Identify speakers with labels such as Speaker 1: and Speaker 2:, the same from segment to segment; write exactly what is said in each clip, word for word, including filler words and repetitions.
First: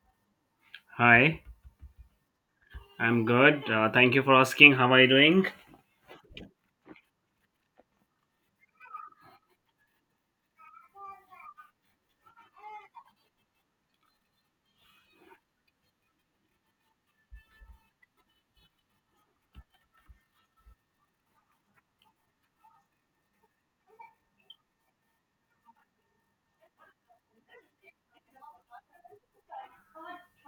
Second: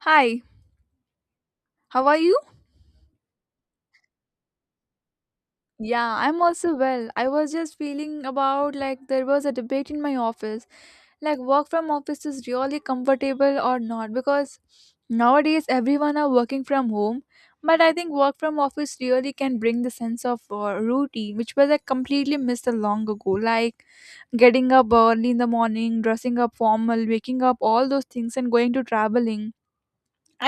Speaker 1: Hi,
Speaker 2: Hi,
Speaker 1: how are you?
Speaker 2: I'm good. Uh, thank you for asking. How are you doing?
Speaker 1: Yeah, I'm also well. I was just feeling about like there was a debate in my office. Like work from office is really comfortable or not because nowadays everyone are working from home, but I think work from office really can bring the sense of uh, routine which was like completely missed a long ago. Like getting up early in the morning, dressing up formal, waking up, all those things and going to traveling,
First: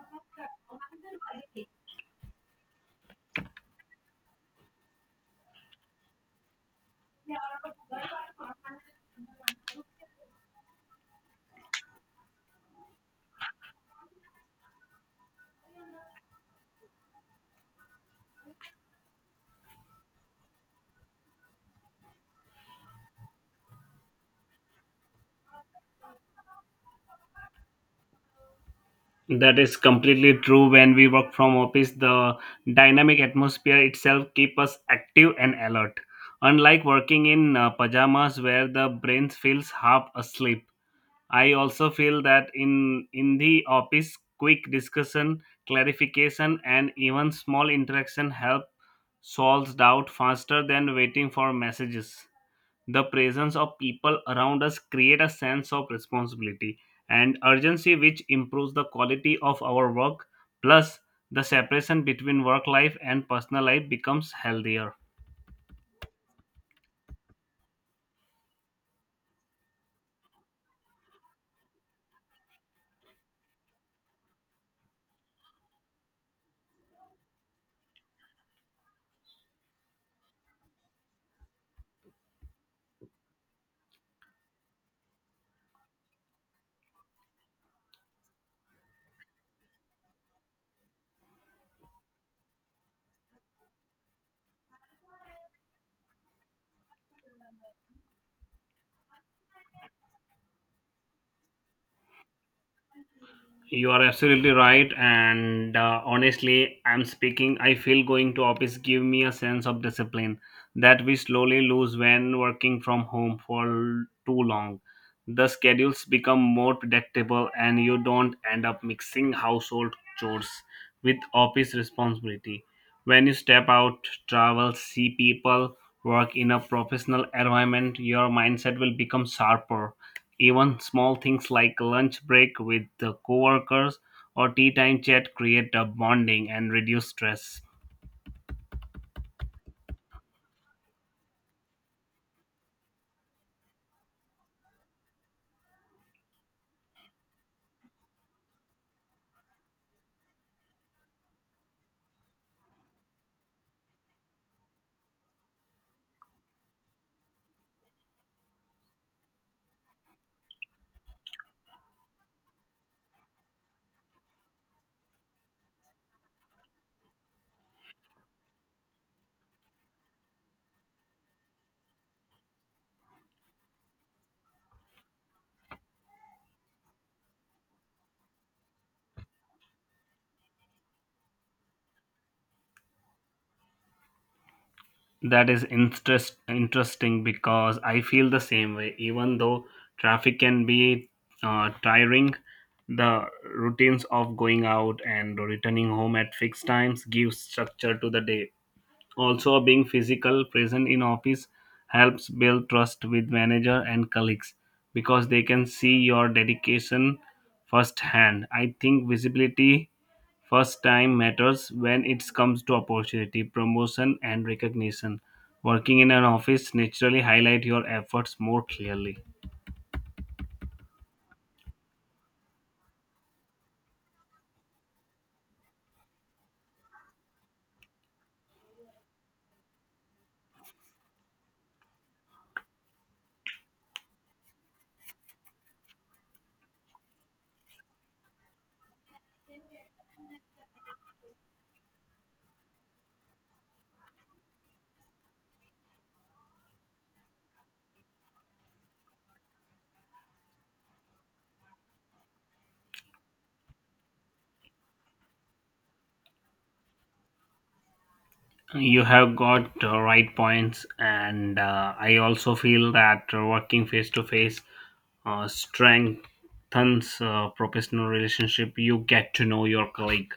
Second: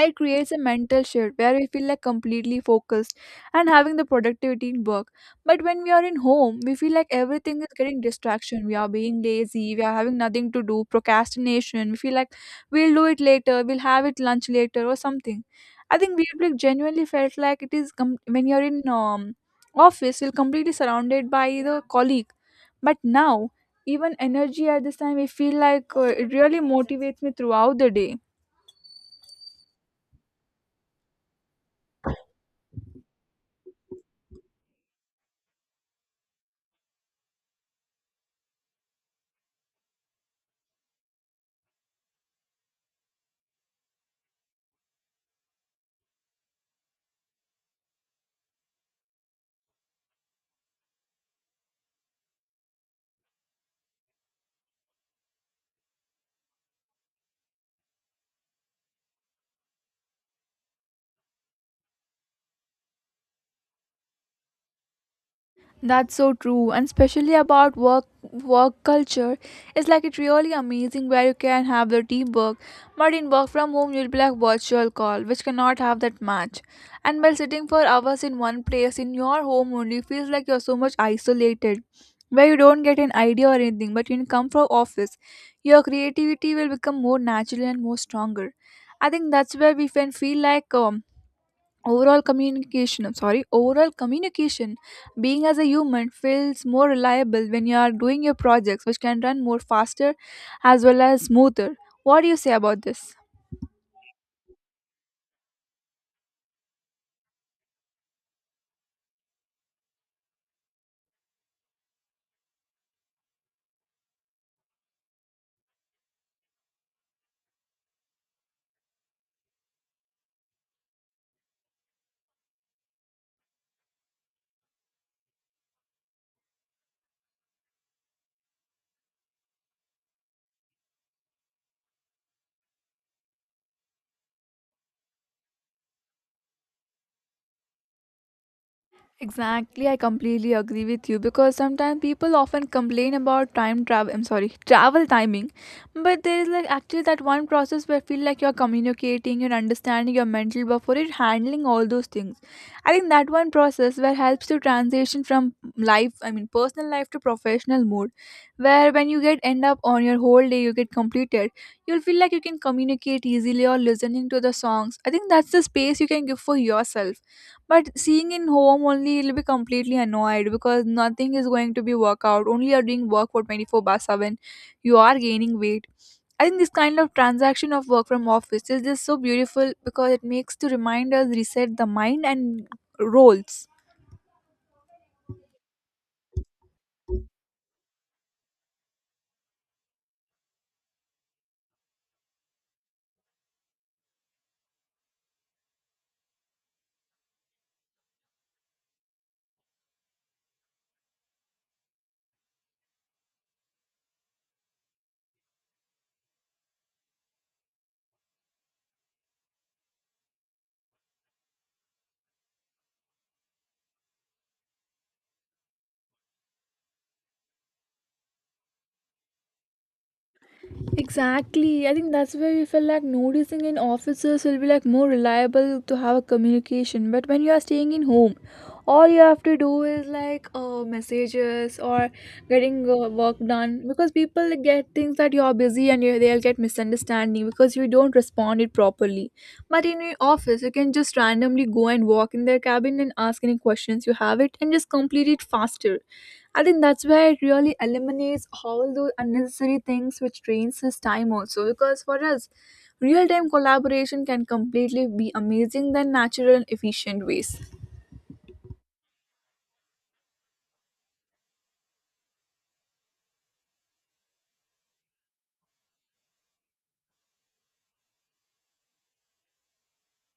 Speaker 1: it creates a mental shift where we feel like completely focused and having the productivity in work. But when we are in home we feel like everything is getting distraction, we are being lazy, we are having nothing to do, procrastination, we feel like we'll do it later, we'll have it lunch later or something. I think we like genuinely felt like it is com- when you're in um, office you're completely surrounded by the colleague. But now even energy at this time we feel like uh, it really motivates me throughout the day.
Speaker 2: That is completely true. When we work from office, the dynamic atmosphere itself keep us active and alert. Unlike working in uh, pajamas where the brain feels half asleep, I also feel that in in the office, quick discussion, clarification, and even small interaction help solves doubt faster than waiting for messages. The presence of people around us create a sense of responsibility and urgency which improves the quality of our work. Plus, the separation between work life and personal life becomes healthier.
Speaker 1: That's so true, and especially about work work culture, it's like it's really amazing where you can have the teamwork, but in work from home you'll be like virtual call, which cannot have that match. And by sitting for hours in one place in your home only feels like you're so much isolated, where you don't get an idea or anything. But when you come from office, your creativity will become more natural and more stronger. I think that's where we can feel like um, overall communication, I'm sorry, overall communication being as a human feels more reliable when you are doing your projects which can run more faster as well as smoother. What do you say about this?
Speaker 2: You are absolutely right, and uh, honestly, I'm speaking. I feel going to office give me a sense of discipline that we slowly lose when working from home for l- too long. The schedules become more predictable, and you don't end up mixing household chores with office responsibility. When you step out, travel, see people, work in a professional environment, your mindset will become sharper. Even small things like lunch break with the coworkers or tea time chat create a bonding and reduce stress.
Speaker 1: Exactly, I completely agree with you because sometimes people often complain about time travel. I'm sorry, travel timing, but there is like actually that one process where I feel like you're communicating, you're understanding your mental before you're handling all those things. I think that one process where helps to transition from life, I mean personal life to professional mode, where when you get end up on your whole day, you get completed, you'll feel like you can communicate easily or listening to the songs. I think that's the space you can give for yourself, but seeing in home only, it'll be completely annoyed because nothing is going to be workout. Only you're doing work for twenty four by seven. You are gaining weight. I think this kind of transaction of work from office is just so beautiful because it makes to remind us reset the mind and roles.
Speaker 2: That is interest, interesting because I feel the same way. Even though traffic can be uh, tiring, the routines of going out and returning home at fixed times give structure to the day. Also, being physical present in office helps build trust with manager and colleagues because they can see your dedication firsthand. I think visibility first time matters when it comes to opportunity, promotion, and recognition. Working in an office naturally highlight your efforts more clearly.
Speaker 1: Exactly. I think that's where we feel like noticing in offices will be like more reliable to have a communication. But when you are staying in home, all you have to do is like uh, messages or getting uh, work done because people get things that you're busy and you, they'll get misunderstanding because you don't respond it properly. But in your office, you can just randomly go and walk in their cabin and ask any questions you have it and just complete it faster. I think that's where it really eliminates all those unnecessary things which drains his time also. Because for us, real time collaboration can completely be amazing than natural and efficient ways.
Speaker 2: You have got uh, right points, and uh, I also feel that uh, working face to face uh, strengthens uh, professional relationship. You get to know your colleague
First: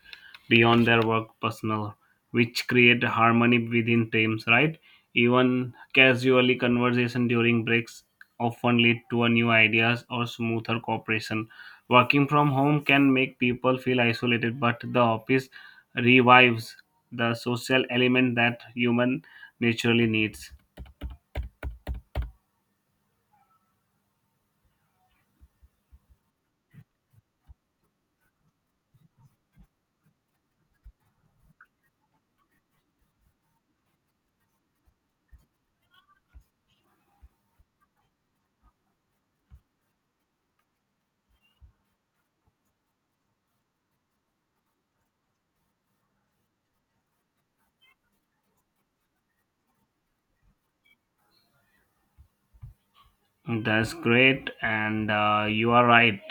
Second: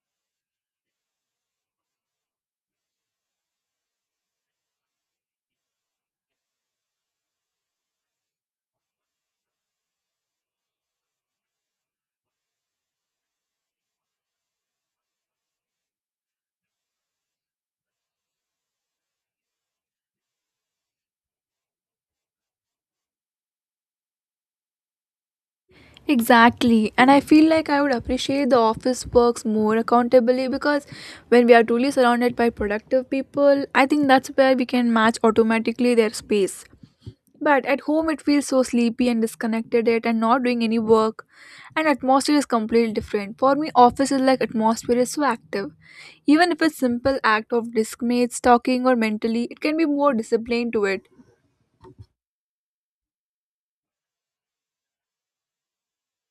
Speaker 2: beyond their work personal, which create harmony within teams. Right? Even casually conversation during breaks often lead to a new ideas or smoother cooperation. Working from home can make people feel isolated, but the office revives the social element that human naturally needs.
Speaker 1: Exactly. And I feel like I would appreciate the office works more accountably because when we are truly surrounded by productive people, I think that's where we can match automatically their space. But at home, it feels so sleepy and disconnected yet and not doing any work. And atmosphere is completely different. For me, office is like atmosphere is so active. Even if it's simple act of discmates, talking or mentally, it can be more disciplined to it.
Speaker 2: That's great, and uh, you are right.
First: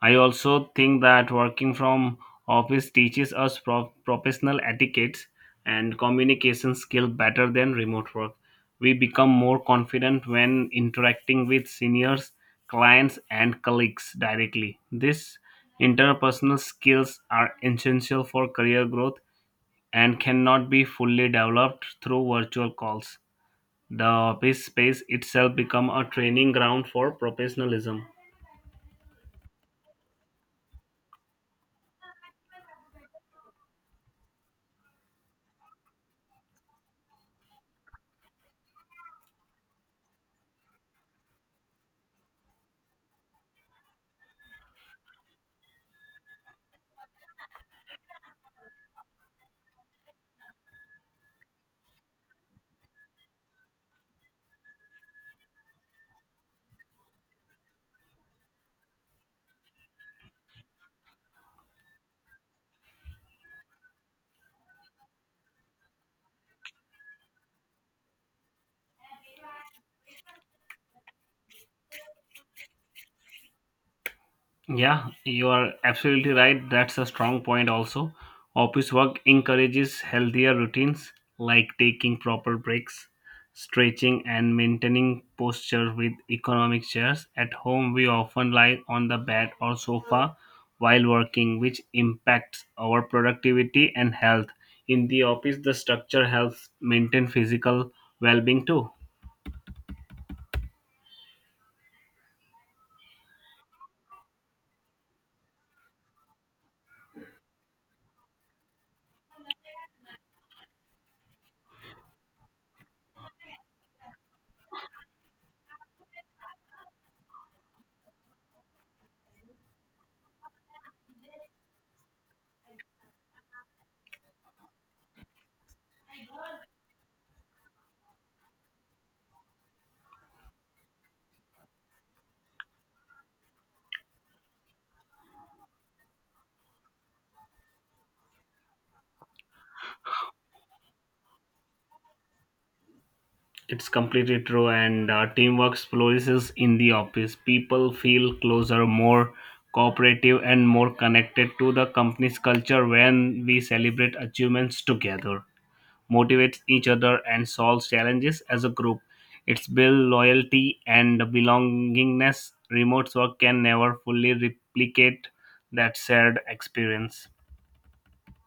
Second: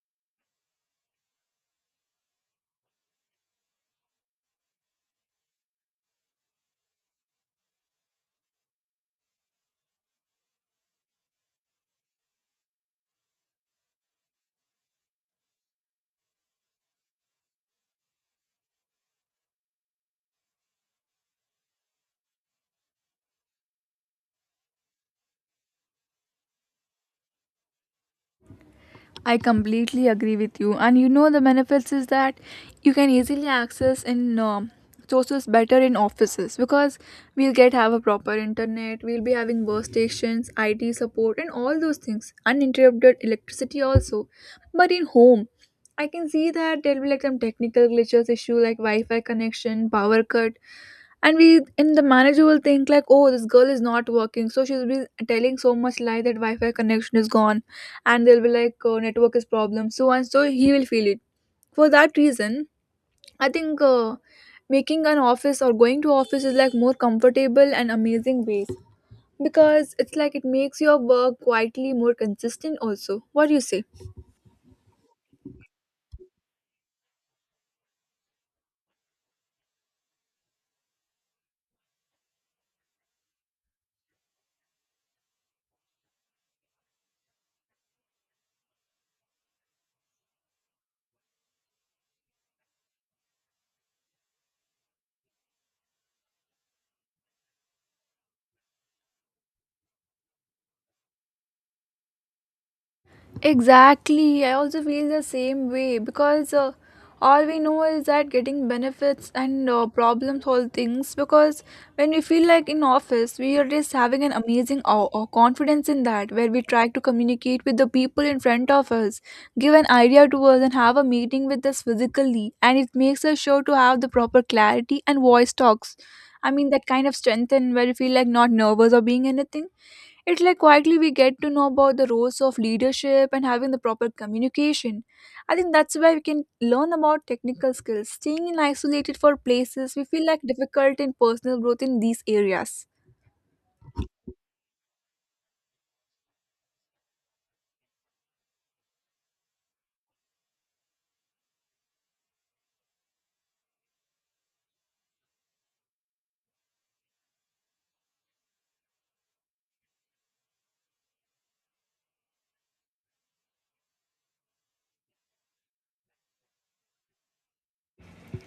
Speaker 2: I also think that working from office teaches us pro- professional etiquettes and communication skill better than remote work. We become more confident when interacting with seniors, clients, and colleagues directly. These interpersonal skills are essential for career growth and cannot be fully developed through virtual calls. The office space itself become a training ground for professionalism.
Speaker 1: I completely agree with you. And you know, the benefits is that you can easily access in um, sources better in offices because we'll get have a proper internet, we'll be having workstations, I T support, and all those things, uninterrupted electricity also. But in home, I can see that there'll be like some technical glitches issue like Wi-Fi connection, power cut, and we in the manager will think like, oh, this girl is not working, so she's been telling so much lie that wi-fi connection is gone, and they'll be like, oh, network is problem, so and so he will feel it. For that reason, I think uh, making an office or going to office is like more comfortable and amazing ways because it's like it makes your work quietly more consistent also. What do you say?
Speaker 2: Yeah, you are absolutely right. That's a strong point also. Office work encourages healthier routines like taking proper breaks, stretching and maintaining posture with economic chairs. At home we often lie on the bed or sofa while working which impacts our productivity and health. In the office the structure helps maintain physical well-being too.
Speaker 1: Exactly. I also feel the same way because uh, all we know is that getting benefits and uh, problem solve things. Because when we feel like in office, we are just having an amazing awe or confidence in that, where we try to communicate with the people in front of us, give an idea to us, and have a meeting with us physically. And it makes us sure to have the proper clarity and voice talks. I mean, that kind of strength and where you feel like not nervous or being anything. It's like quietly we get to know about the roles of leadership and having the proper communication. I think that's why we can learn about technical skills. Staying in isolated for places we feel like difficult in personal growth in these areas.
Speaker 2: It's completely true, and uh, teamwork flourishes in the office. People feel closer, more cooperative, and more connected to the company's culture when we celebrate achievements together, motivate each other, and solve challenges as a group. It's build loyalty and belongingness. Remote work can never fully replicate that shared experience.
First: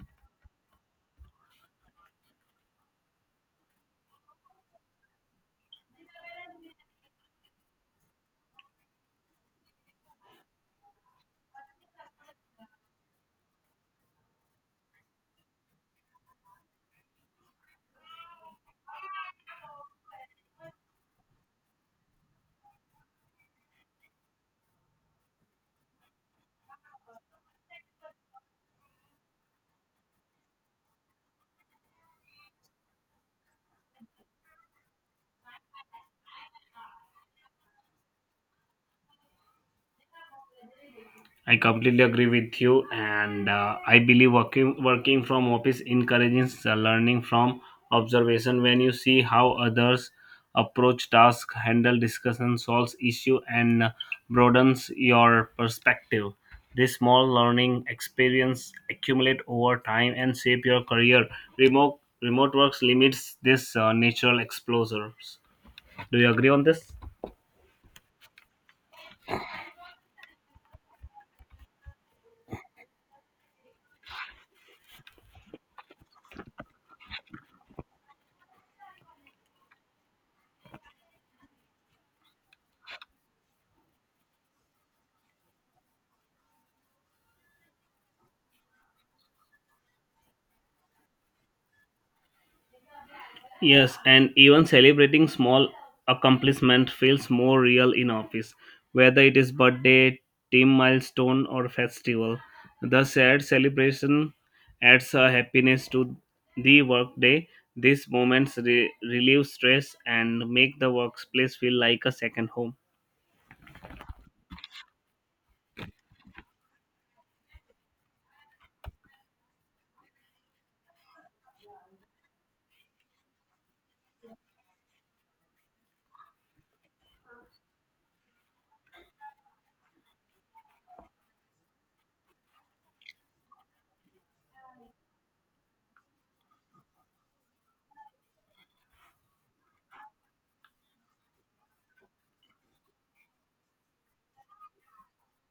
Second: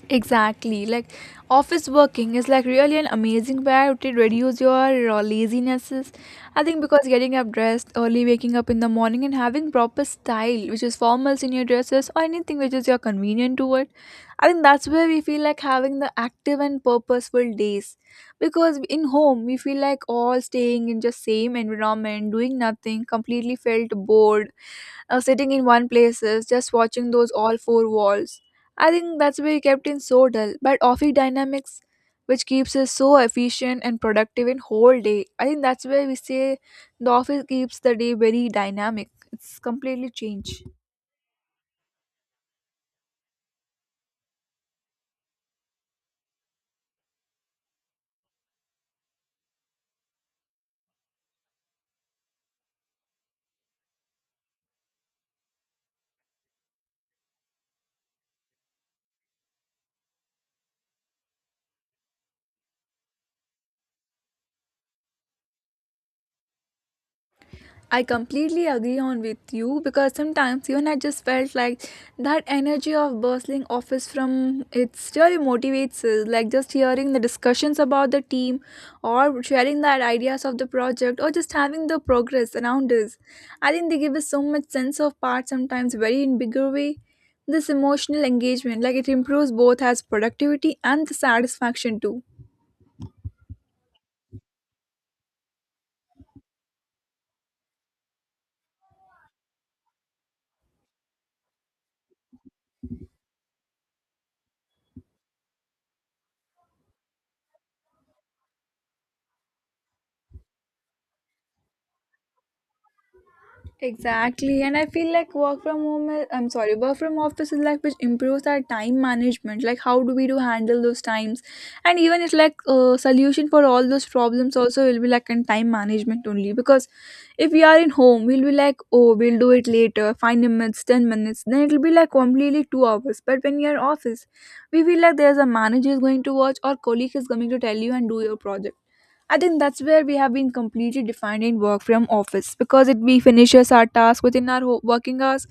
Speaker 1: Exactly. Like office working is like really an amazing way to reduce your uh, lazinesses. I think because getting up dressed early, waking up in the morning, and having proper style, which is formals in your dresses or anything which is your convenient to it. I think that's where we feel like having the active and purposeful days. Because in home we feel like all staying in just same environment, doing nothing, completely felt bored, uh, sitting in one places, just watching those all four walls. I think that's why we kept in so dull, but office dynamics, which keeps us so efficient and productive in whole day. I think that's why we say the office keeps the day very dynamic. It's completely changed.
Speaker 2: I completely agree with you, and uh, I believe working working from office encourages uh, learning from observation. When you see how others approach tasks, handle discussion, solves issue, and uh, broadens your perspective. This small learning experience accumulate over time and shape your career. Remote remote works limits this uh, natural exposures. Do you agree on this?
Speaker 1: I completely agree on with you because sometimes even I just felt like that energy of bustling office from it's really motivates us. Like just hearing the discussions about the team or sharing the ideas of the project or just having the progress around us. I think they give us so much sense of part sometimes very in bigger way. This emotional engagement, like it improves both as productivity and the satisfaction too.
Speaker 2: Yes, and even celebrating small accomplishment feels more real in office, whether it is birthday, team milestone, or festival. The shared celebration adds a happiness to the workday. These moments re- relieve stress and make the workplace feel like a second home.
Speaker 1: Exactly, and I feel like work from home. Is, I'm sorry, work from office is like which improves our time management. Like how do we do handle those times, and even it's like a solution for all those problems. Also, will be like in time management only because if we are in home, we'll be like, oh, we'll do it later, five minutes, ten minutes. Then it'll be like completely two hours. But when you're in office, we feel like there's a manager is going to watch or colleague is coming to tell you and do your project. I think that's where we have been completely defining work from office because it we finishes our task within our ho- working hours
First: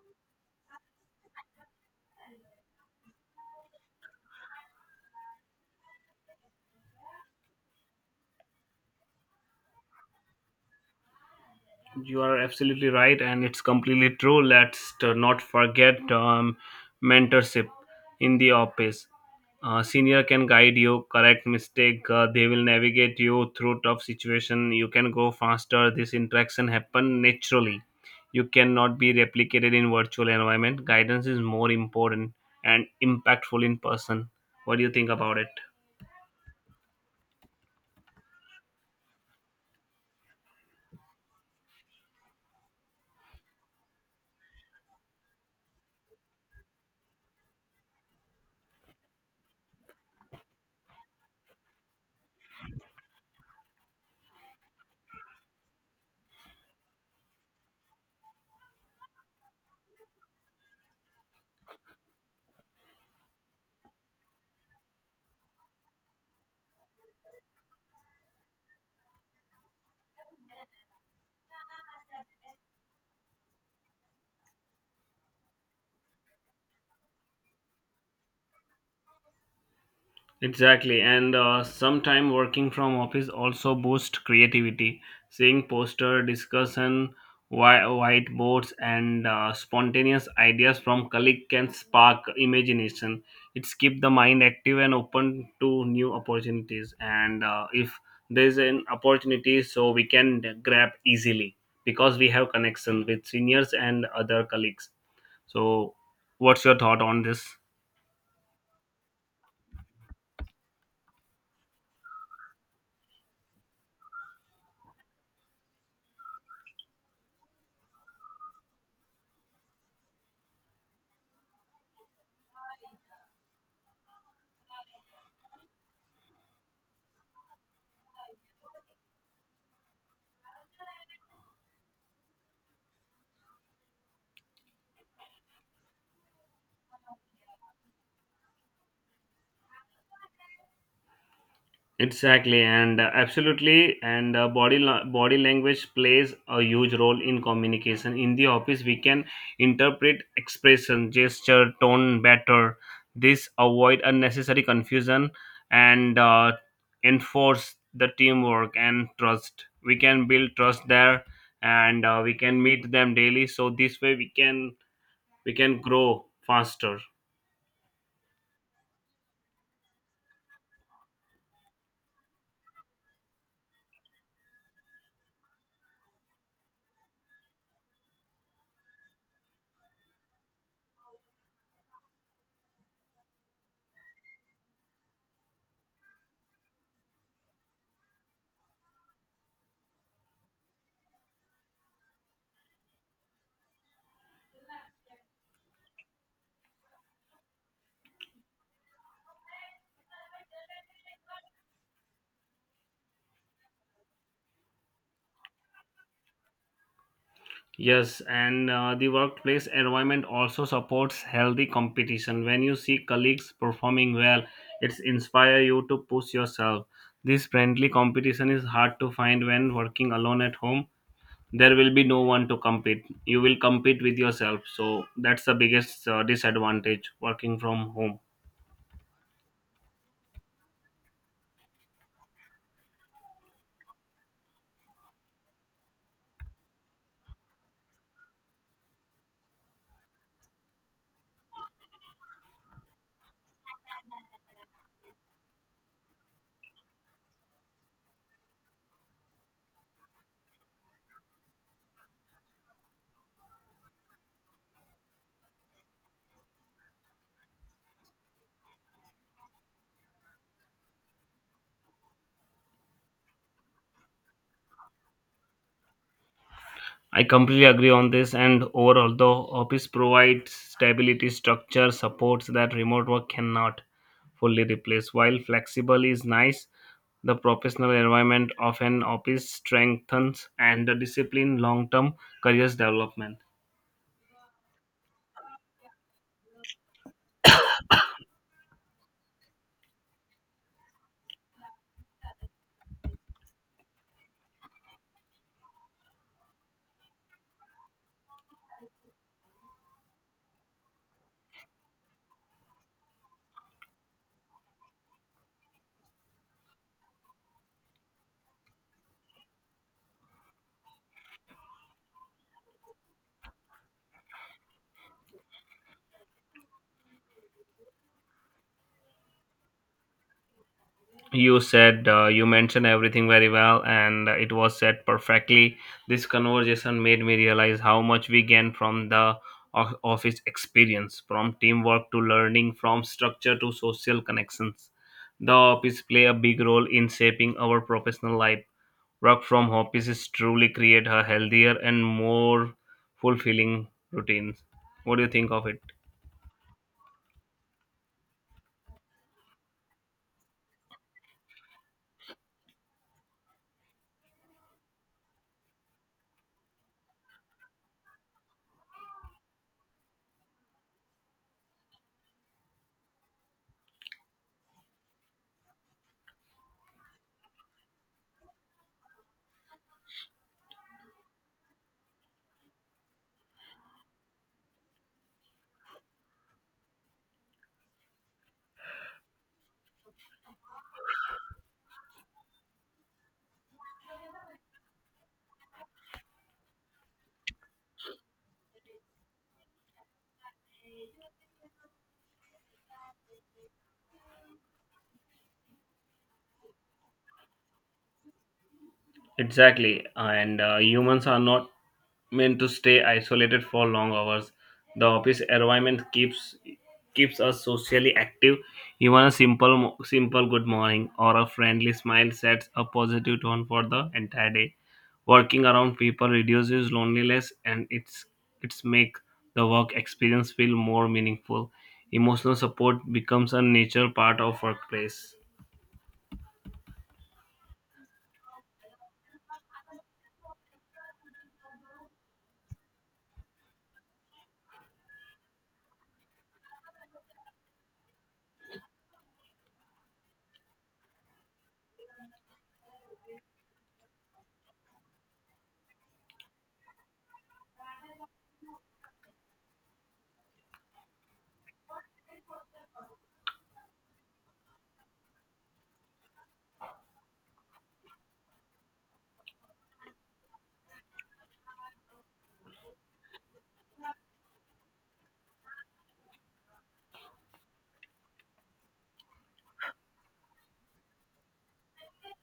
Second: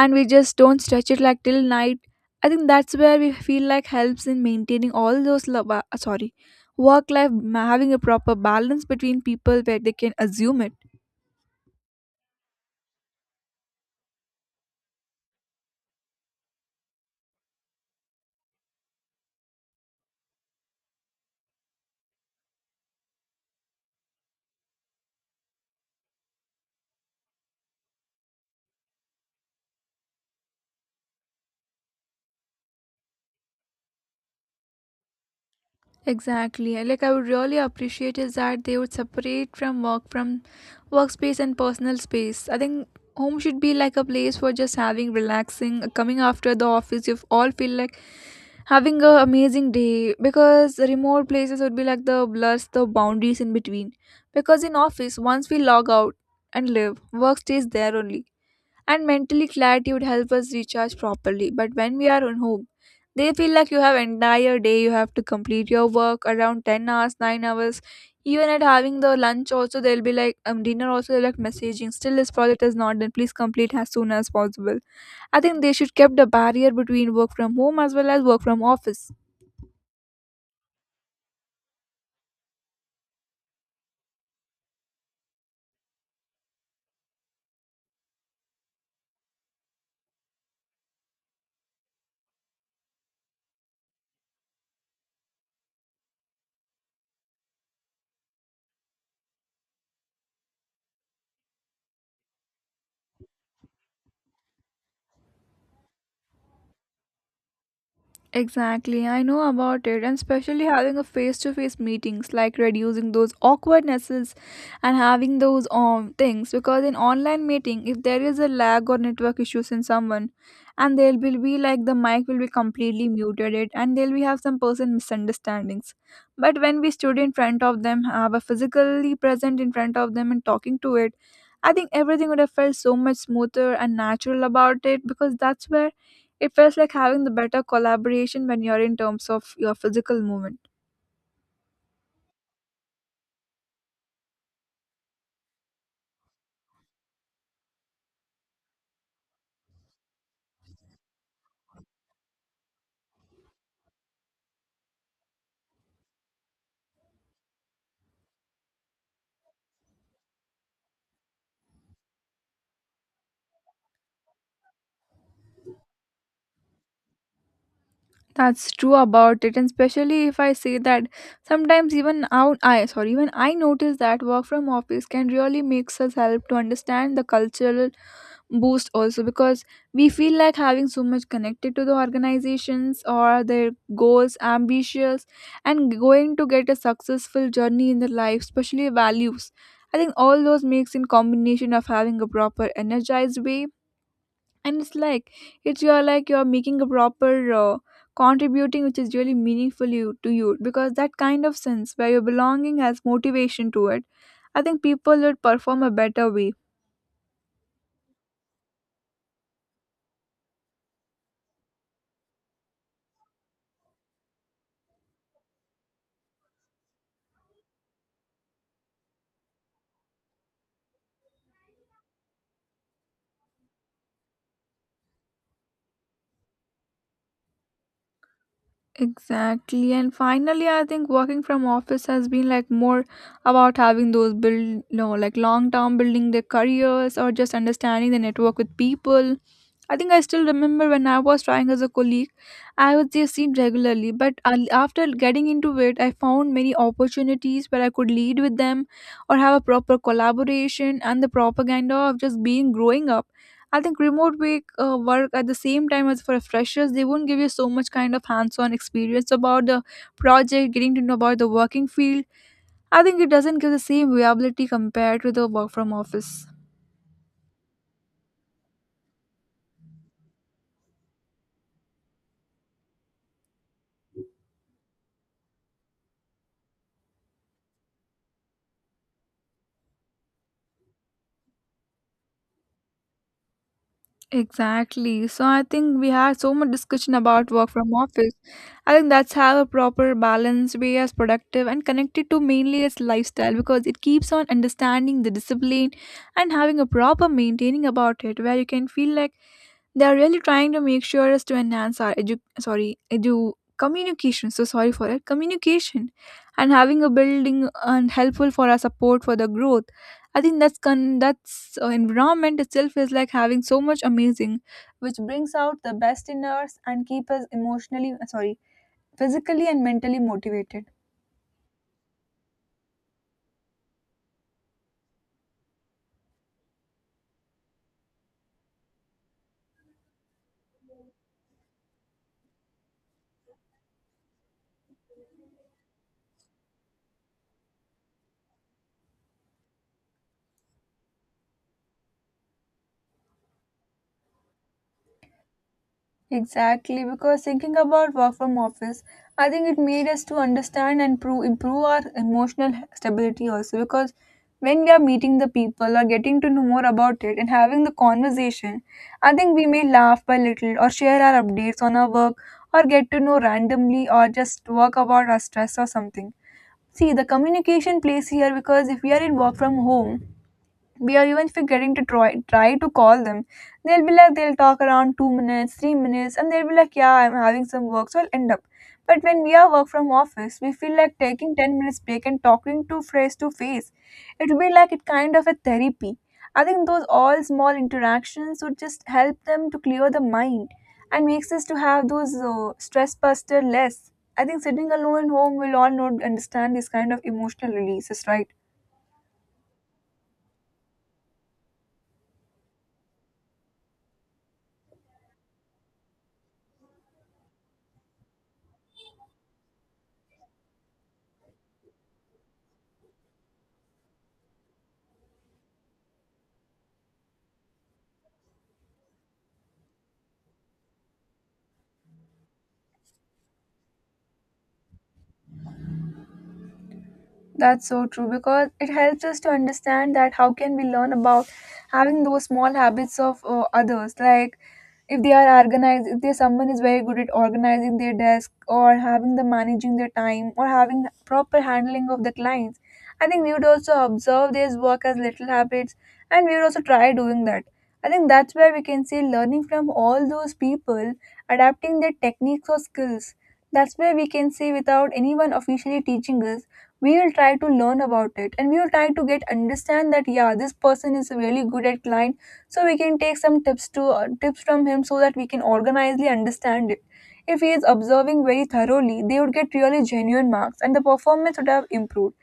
Speaker 1: and we just don't stretch it like till night. I think that's where we feel like helps in maintaining all those lo- ba- uh, sorry work life ma- having a proper balance between people where they can assume it.
Speaker 2: You are absolutely right, and it's completely true. Let's t- not forget um, mentorship in the office. Uh, senior can guide you, correct mistake. Uh, they will navigate you through tough situation. You can go faster. This interaction happen naturally. You cannot be replicated in virtual environment. Guidance is more important and impactful in person. What do you think about it?
Speaker 1: Exactly. And, like, I would really appreciate is that they would separate from work from workspace and personal space. I think home should be like a place for just having relaxing, uh, coming after the office. You all feel like having a amazing day because remote places would be like the blurs the boundaries in between. Because in office, once we log out and live, work stays there only and mentally clarity would help us recharge properly. But when we are on home, they feel like you have entire day, you have to complete your work around ten hours, nine hours. Even at having the lunch also, they'll be like, um, dinner also, they're like messaging, still this project is not done, please complete as soon as possible. I think they should kept a barrier between work from home as well as work from office.
Speaker 2: Exactly, and uh, sometime working from office also boosts creativity. Seeing poster discussion, wi- whiteboards, and uh, spontaneous ideas from colleague can spark imagination. It's keep the mind active and open to new opportunities. And uh, if there's an opportunity, so we can grab easily because we have connection with seniors and other colleagues. So, what's your thought on this?
Speaker 1: Exactly, I know about it, and especially having a face-to-face meetings, like reducing those awkwardnesses and having those um things. Because in online meeting, if there is a lag or network issues in someone, and there will be like the mic will be completely muted, it and they will be have some person misunderstandings. But when we stood in front of them, have a physically present in front of them and talking to it, I think everything would have felt so much smoother and natural about it because that's where it felt like having the better collaboration when you're in terms of your physical movement.
Speaker 2: Exactly, and uh, absolutely, and uh, body la- body language plays a huge role in communication. In the office, we can interpret expression, gesture, tone better. This avoid unnecessary confusion and uh, enforce the teamwork and trust. We can build trust there, and uh, we can meet them daily. So this way, we can we can grow faster.
Speaker 1: That's true about it, and especially if I say that sometimes even out I sorry even I notice that work from office can really makes us help to understand the cultural boost also because we feel like having so much connected to the organizations or their goals, ambitions, and going to get a successful journey in their life, especially values. I think all those makes in combination of having a proper energized way and it's like it's you're like you're making a proper uh, contributing which is really meaningful you to you because that kind of sense where your belonging has motivation to it. I think people would perform a better way.
Speaker 2: Yes, and uh, the workplace environment also supports healthy competition. When you see colleagues performing well, it's inspire you to push yourself. This friendly competition is hard to find when working alone at home. There will be no one to compete. You will compete with yourself. So that's the biggest uh, disadvantage working from home.
Speaker 1: Exactly. And finally, I think working from office has been like more about having those build, no, like long term building their careers or just understanding the network with people. I think I still remember when I was trying as a colleague, I was just seen regularly. But al- after getting into it, I found many opportunities where I could lead with them or have a proper collaboration and the propaganda of just being growing up. I think remote week uh, work at the same time as for freshers, they won't give you so much kind of hands-on experience about the project, getting to know about the working field. I think it doesn't give the same viability compared to the work from office.
Speaker 2: I completely agree on this, and overall, the office provides stability, structure, supports that remote work cannot fully replace. While flexible is nice, the professional environment of an office strengthens and the discipline long term careers development.
Speaker 1: Exactly. So I think we had so much discussion about work from office. I think that's how a proper balance way as productive and connected to mainly its lifestyle because it keeps on understanding the discipline and having a proper maintaining about it where you can feel like they are really trying to make sure us to enhance our edu sorry edu communication. So sorry for that communication, and having a building and helpful for our support for the growth. I think that's con- that's uh, environment itself is like having so much amazing, which brings out the best in us and keep us emotionally sorry physically and mentally motivated.
Speaker 2: You said uh, you mentioned everything very well, and uh, it was said perfectly. This conversation made me realize how much we gain from the o- office experience, from teamwork to learning, from structure to social connections. The office play a big role in shaping our professional life. Work from offices truly create a healthier and more fulfilling routines. What do you think of it?
Speaker 1: Exactly, because thinking about work from office, I think it made us to understand and pro- improve our emotional stability also. Because when we are meeting the people or getting to know more about it and having the conversation, I think we may laugh by little or share our updates on our work or get to know randomly or just talk about our stress or something. See, the communication plays here because if we are in work from home, we are even forgetting to try, try to call them. They'll be like they'll talk around two minutes three minutes and they'll be like yeah, I'm having some work, so I'll end up. But when we are work from office we feel like taking ten minutes break and talking to face to face, it'll be like it kind of a therapy. I think those all small interactions would just help them to clear the mind and makes us to have those uh, stress buster less. I think sitting alone at home will all not understand this kind of emotional releases, right?
Speaker 2: Exactly, and uh, humans are not meant to stay isolated for long hours. The office environment keeps keeps us socially active. Even a simple mo- simple good morning or a friendly smile sets a positive tone for the entire day. Working around people reduces loneliness and it's it's make the work experience feel more meaningful. Emotional support becomes a natural part of workplace.
Speaker 1: That's so true because it helps us to understand that how can we learn about having those small habits of uh, others. Like, if they are organized, if there's someone is very good at organizing their desk or having the managing their time or having proper handling of the clients, I think we would also observe their work as little habits and we would also try doing that. I think that's where we can see learning from all those people, adapting their techniques or skills. That's where we can see without anyone officially teaching us, we will try to learn about it and we will try to get understand that yeah this person is really good at client, so we can take some tips to uh, tips from him so that we can organizedly understand it. If he is observing very thoroughly they would get really genuine marks and the performance would have improved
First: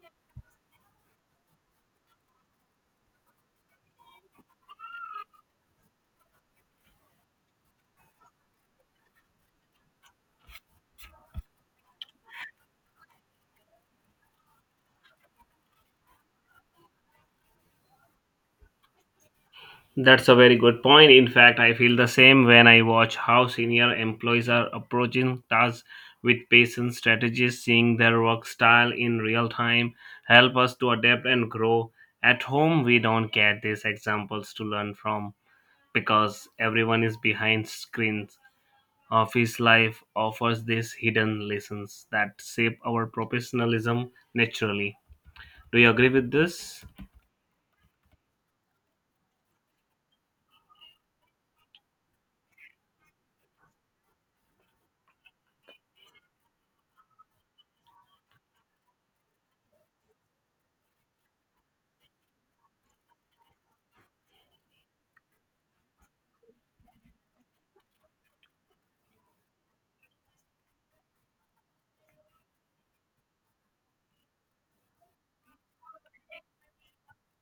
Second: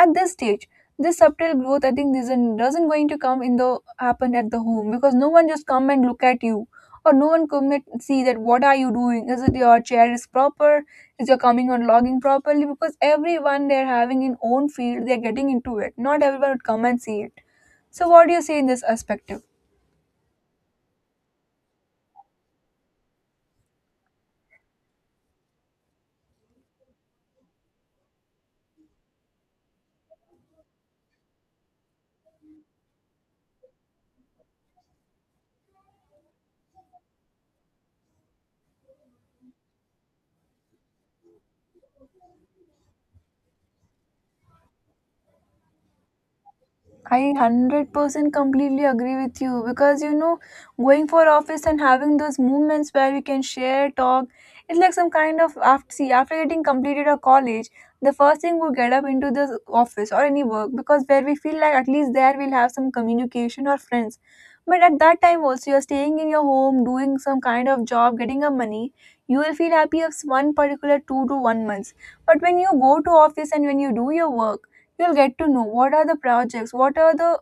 Speaker 1: at this stage. This subtle growth I think isn't doesn't going to come in the happen at the home because no one just come and look at you or no one come and see that what are you doing, is it your chair is proper, is you're coming on logging properly, because everyone they're having in own field they're getting into it, not everyone would come and see it. So what do you say in this aspect?
Speaker 2: That's a very good point. In fact, I feel the same when I watch how senior employees are approaching tasks with patience strategies, seeing their work style in real time, help us to adapt and grow. At home, we don't get these examples to learn from because everyone is behind screens. Office life offers these hidden lessons that shape our professionalism naturally. Do you agree with this?
Speaker 1: I one hundred percent completely agree with you because you know, going for office and having those moments where we can share, talk, it's like some kind of after see after getting completed a college, the first thing we get up into the office or any work because where we feel like at least there we'll have some communication or friends. But at that time also you're staying in your home, doing some kind of job, getting a money, you will feel happy of one particular two to one months. But when you go to office and when you do your work you'll get to know what are the projects, what are the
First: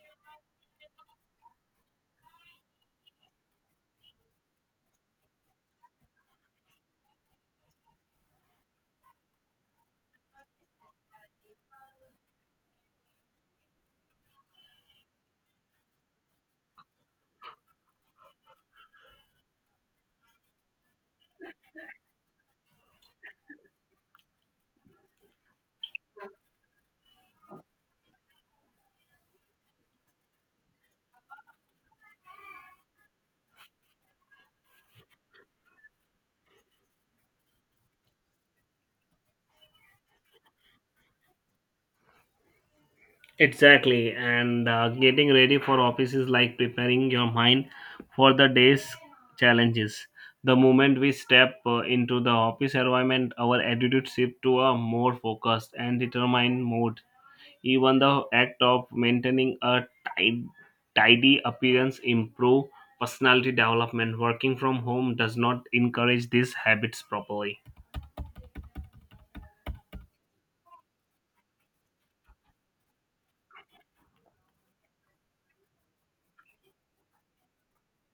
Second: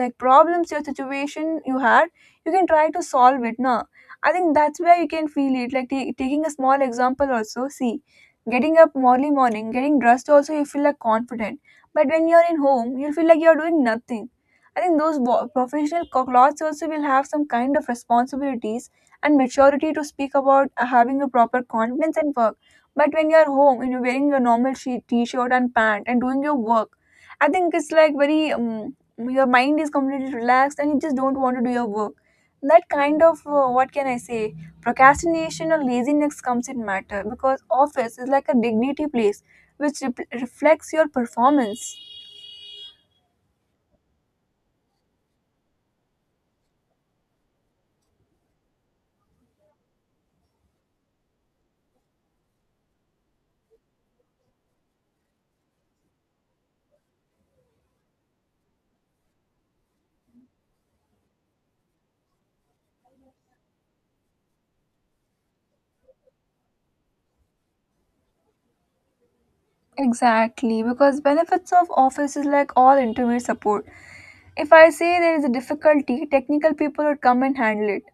Speaker 1: like problems your situation you had, you can try to solve it. No, I think that's where you can feel it like ta- taking a small example also, see, getting up early morning getting dressed also you feel like confident, but when you're in home you'll feel like you're doing nothing. I think those wo- professional co- clothes also will have some kind of responsibilities and maturity to speak about, uh, having a proper confidence and work. But when you're home and you're wearing a normal she- t-shirt and pant and doing your work, I think it's like very um, your mind is completely relaxed and you just don't want to do your work. That kind of uh, what can I say, procrastination or laziness comes in matter because office is like a dignity place which rep- reflects your performance.
Speaker 2: Exactly, and uh, getting ready for office is like preparing your mind for the day's challenges. The moment we step uh, into the office environment, our attitude shifts to a more focused and determined mode. Even the act of maintaining a tid- tidy appearance improve personality development. Working from home does not encourage these habits properly.
Speaker 1: Exactly, because benefits of office is like all interview support. If I say there is a difficulty, technical people would come and handle it,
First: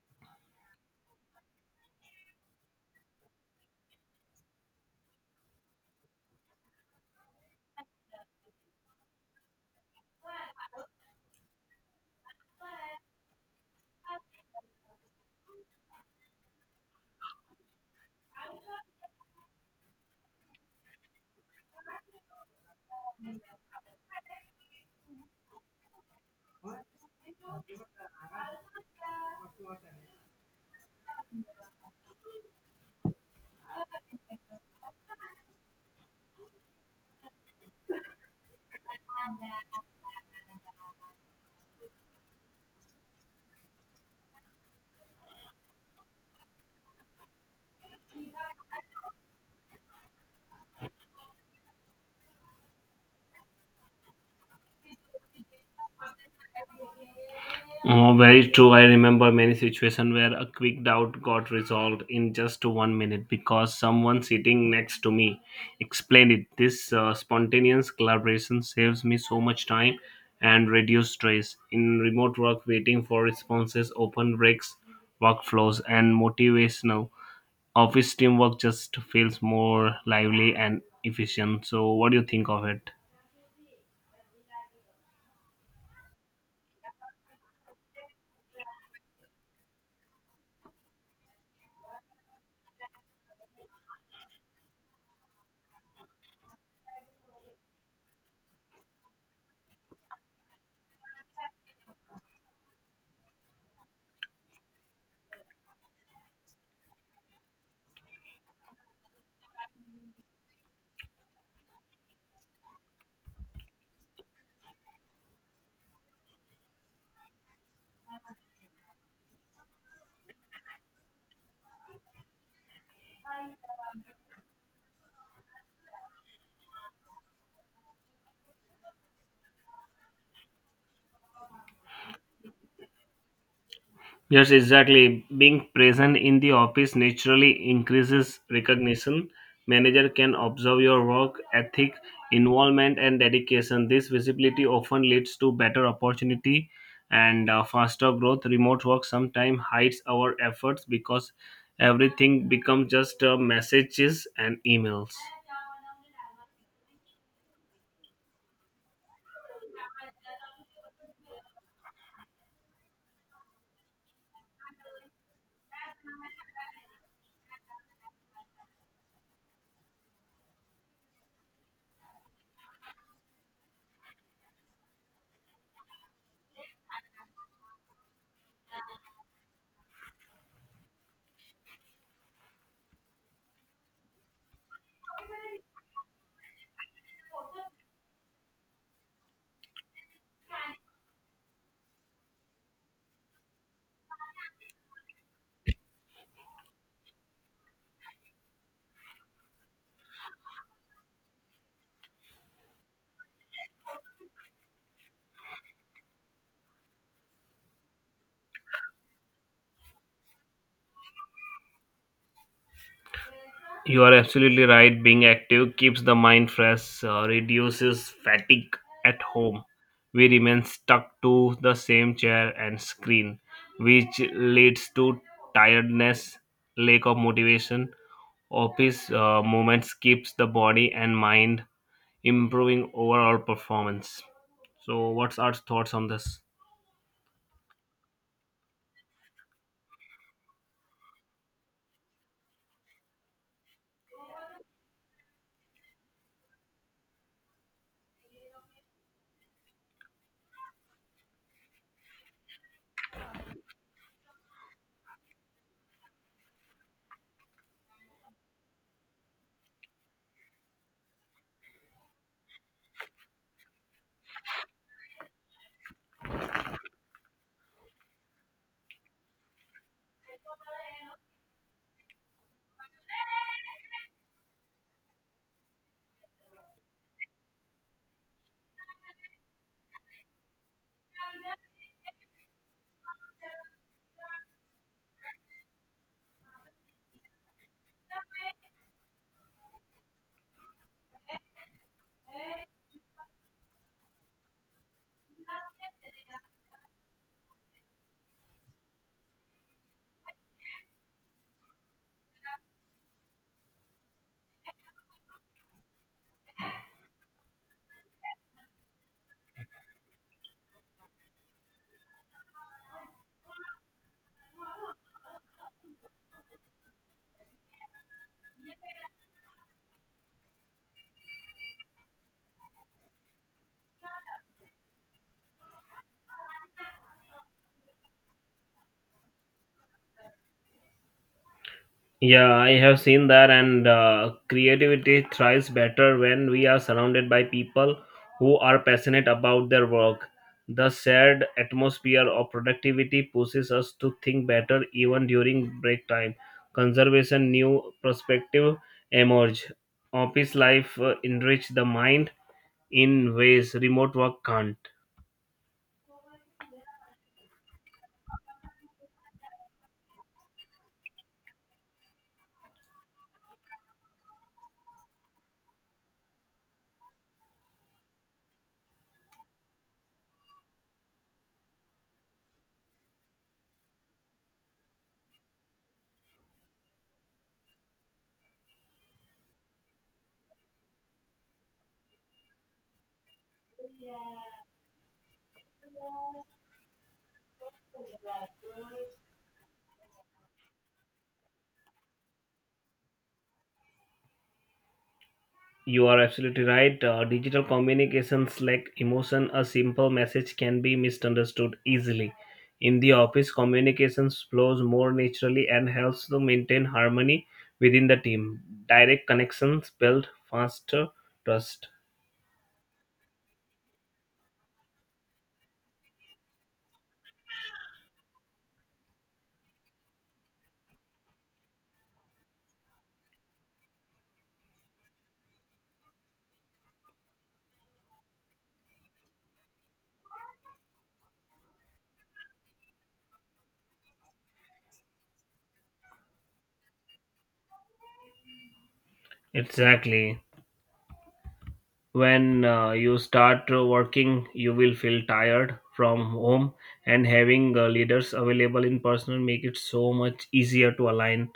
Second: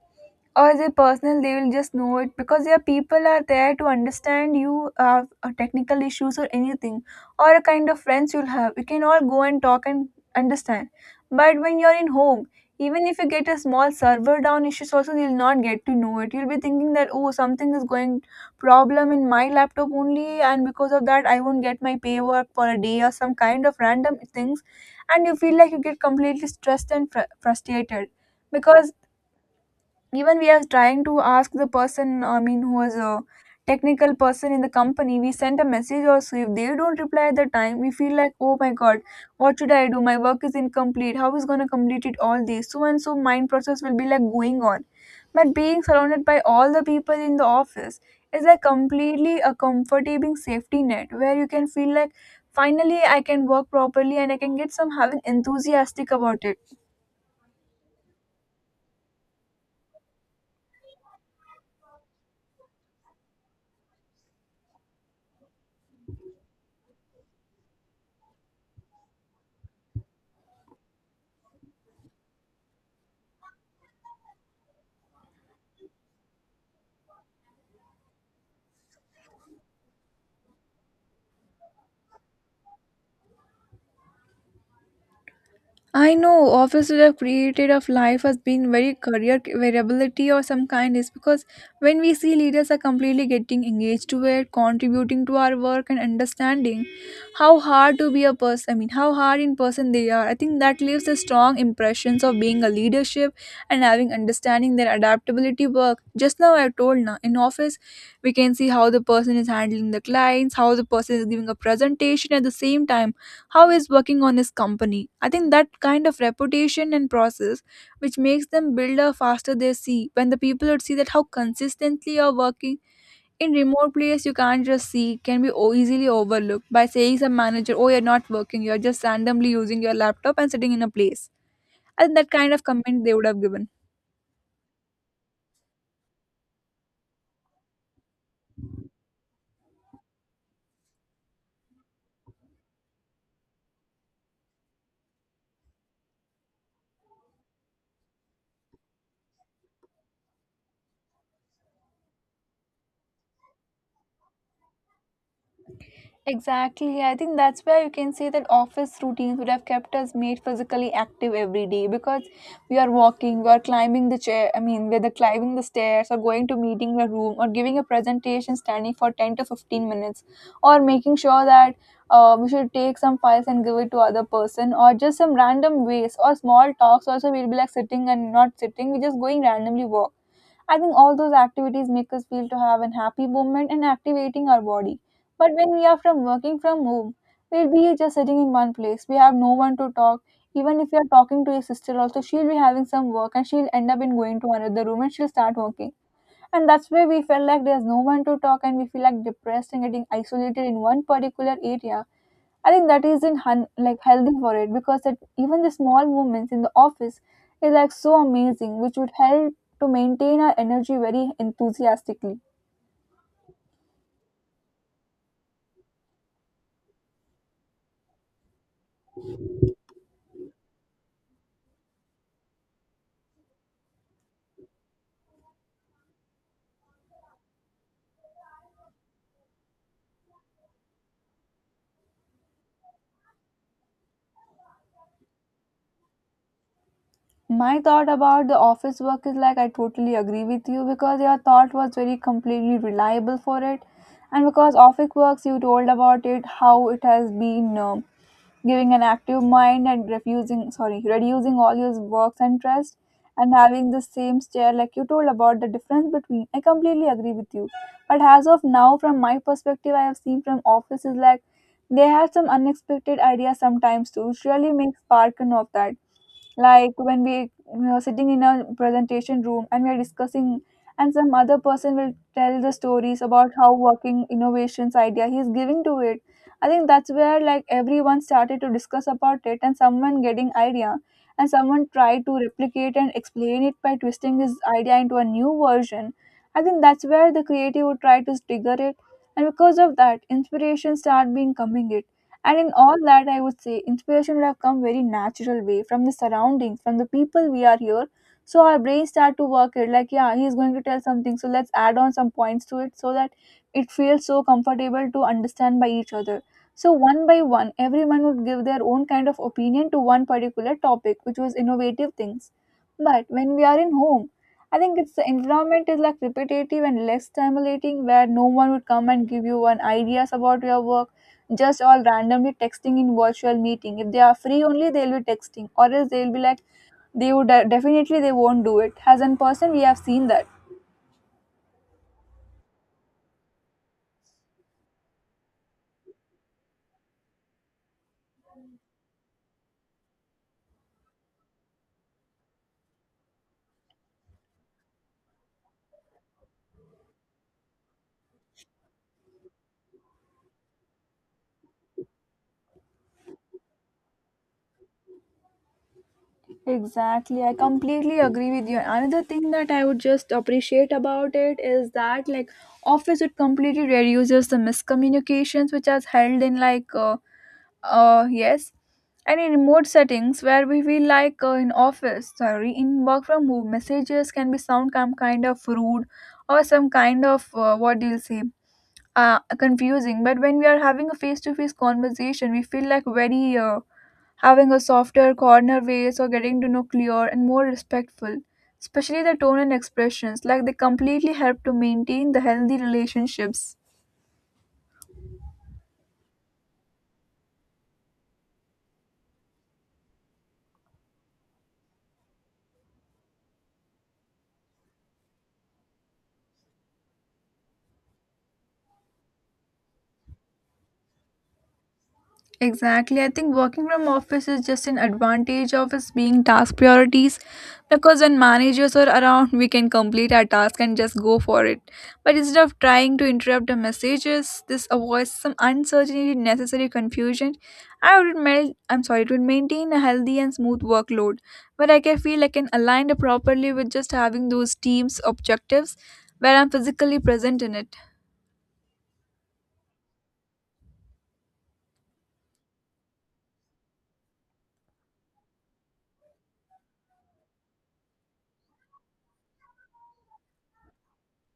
Speaker 1: or their personal they will just know it because their people are there to understand you uh, uh, technical issues or anything, or a kind of friends you'll have, you can all go and talk and understand. But when you're in home, even if you get a small server down issues also, you'll not get to know it, you'll be thinking that oh something is going problem in my laptop only and because of that I won't get my pay work for a day or some kind of random things, and you feel like you get completely stressed and fr- frustrated because even we are trying to ask the person, I mean who was a technical person in the company, we sent a message also, if they don't reply at the time we feel like oh my god, what should I do, my work is incomplete, how is going to complete it, all this so and so mind process will be like going on. But being surrounded by all the people in the office is like completely a comforting safety net where you can feel like finally I can work properly and I can get some having enthusiastic about it.
Speaker 2: Oh, very true. I remember many situations where a quick doubt got resolved in just one minute because someone sitting next to me explained it. This uh, spontaneous collaboration saves me so much time and reduce stress. In remote work, waiting for responses often breaks workflows and motivational. Office teamwork just feels more lively and efficient. So, what do you think of it?
Speaker 1: I know offices have created of life as being very career variability or some kind is because when we see leaders are completely getting engaged to it, contributing to our work and understanding how hard to be a person, I mean how hard in person they are. I think that leaves a strong impressions of being a leadership and having understanding their adaptability work. Just now I told, now in office we can see how the person is handling the clients, how the person is giving a presentation at the same time how he's working on his company. I think that kind of reputation and process which makes them build a faster, they see when the people would see that how consistently you're working. In remote place you can't just see, can be o- easily overlooked by saying some manager oh you're not working you're just randomly using your laptop and sitting in a place, and that kind of comment they would have given.
Speaker 2: Yes, exactly. Being present in the office naturally increases recognition. Manager can observe your work ethic involvement and dedication. This visibility often leads to better opportunity and uh, faster growth. Remote work sometimes hides our efforts because everything becomes just uh, messages and emails.
Speaker 1: Exactly. I think that's where you can say that office routines would have kept us made physically active every day because we are walking, we are climbing the chair, I mean, whether climbing the stairs or going to meeting the room or giving a presentation standing for ten to fifteen minutes or making sure that uh, we should take some files and give it to other person or just some random ways or small talks also we'll be like sitting and not sitting, we're just going randomly walk. I think all those activities make us feel to have a happy moment and activating our body. But when we are from working from home, we'll be just sitting in one place. We have no one to talk. Even if you are talking to your sister also, she'll be having some work and she'll end up in going to another room and she'll start working. And that's where we felt like there's no one to talk and we feel like depressed and getting isolated in one particular area. I think that is in hun- like healthy for it because it, even the small movements in the office is like so amazing, which would help to maintain our energy very enthusiastically.
Speaker 2: You are absolutely right. Being active keeps the mind fresh, uh, reduces fatigue at home. We remain stuck to the same chair and screen, which leads to tiredness, lack of motivation. Office uh, movements keeps the body and mind improving overall performance. So, what's our thoughts on this?
Speaker 1: My thought about the office work is like I totally agree with you because your thought was very completely reliable for it, and because office works you told about it how it has been uh, giving an active mind and refusing sorry reducing all your works and stress and having the same stare like you told about the difference between I completely agree with you, but as of now from my perspective I have seen from offices like they have some unexpected ideas sometimes too which really makes spark and of that, like when we are sitting in a presentation room and we are discussing and some other person will tell the stories about how working innovations idea he is giving to it. I think that's where like everyone started to discuss about it and someone getting idea and someone tried to replicate and explain it by twisting his idea into a new version. I think that's where the creative would try to trigger it, and because of that inspiration start being coming it, and in all that, I would say inspiration would have come very natural way from the surroundings, from the people we are here. So our brain start to work it like, yeah, he's going to tell something. So let's add on some points to it so that it feels so comfortable to understand by each other. So one by one, everyone would give their own kind of opinion to one particular topic, which was innovative things. But when we are in home, I think it's the environment is like repetitive and less stimulating, where no one would come and give you one ideas about your work, just all randomly texting in virtual meeting. If they are free only they'll be texting, or else they'll be like they would, uh, definitely they won't do it as in person. We have seen that.
Speaker 2: Yeah, I have seen that, and uh, creativity thrives better when we are surrounded by people who are passionate about their work. The shared atmosphere of productivity pushes us to think better even during break time. Conservation, new perspective emerge. Office life uh, enrich the mind in ways remote work can't.
Speaker 1: Exactly, I completely agree with you. Another thing that I would just appreciate about it is that like office it completely reduces the miscommunications which has held in like uh, uh, yes. And in remote settings where we feel like uh, in office, sorry, in work from home, messages can be sound some kind of rude or some kind of uh, what do you say, uh, confusing. But when we are having a face-to-face conversation, we feel like very uh, having a softer corner ways or getting to know clear and more respectful. Especially the tone and expressions, like they completely help to maintain the healthy relationships.
Speaker 2: You are absolutely right. Uh, digital communications like emotion, a simple message can be misunderstood easily. In the office, communications flows more naturally and helps to maintain harmony within the team. Direct connections build faster trust.
Speaker 1: Exactly. I think working from office is just an advantage of us being task priorities because when managers are around, we can complete our task and just go for it. But instead of trying to interrupt the messages, this avoids some uncertainty, necessary confusion. I would mel- I'm sorry, it would maintain a healthy and smooth workload. But like, I can feel I can align it properly with just having those teams objectives where I'm physically present in it.
Speaker 2: Exactly. When uh, you start uh, working, you will feel tired from home, and having uh, leaders available in person make it so much easier to align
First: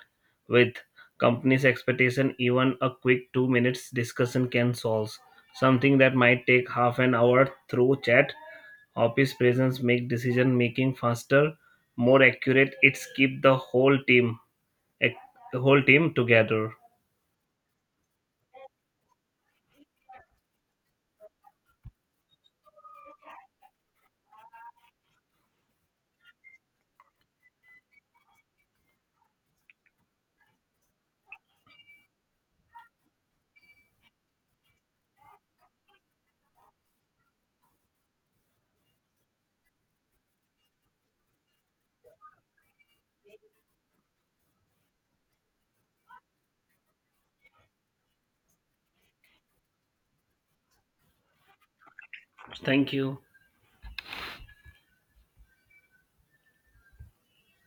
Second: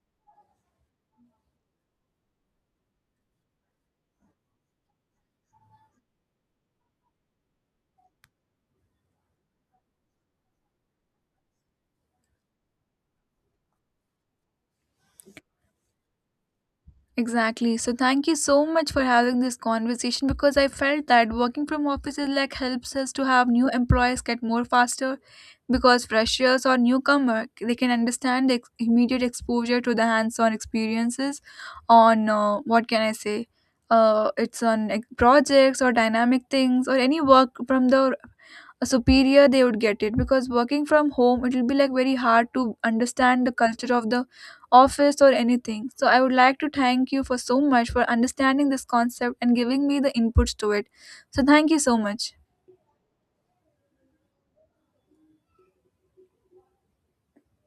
Speaker 2: with company's expectation. Even a quick two minutes discussion can solve something that might take half an hour through chat. Office presence make decision making faster, more accurate. It's keep the whole team, the whole team together.
Speaker 1: Exactly. So thank you so much for having this conversation because I felt that working from offices like helps us to have new employees get more faster because freshers or newcomer they can understand the ex- immediate exposure to the hands-on experiences on uh, what can I say, uh, it's on like, projects or dynamic things or any work from the superior they would get it because working from home it will be like very hard to understand the culture of the office or anything. So I would like to thank you for so much for understanding this concept and giving me the inputs to it. So thank you so much.
Speaker 2: Thank you.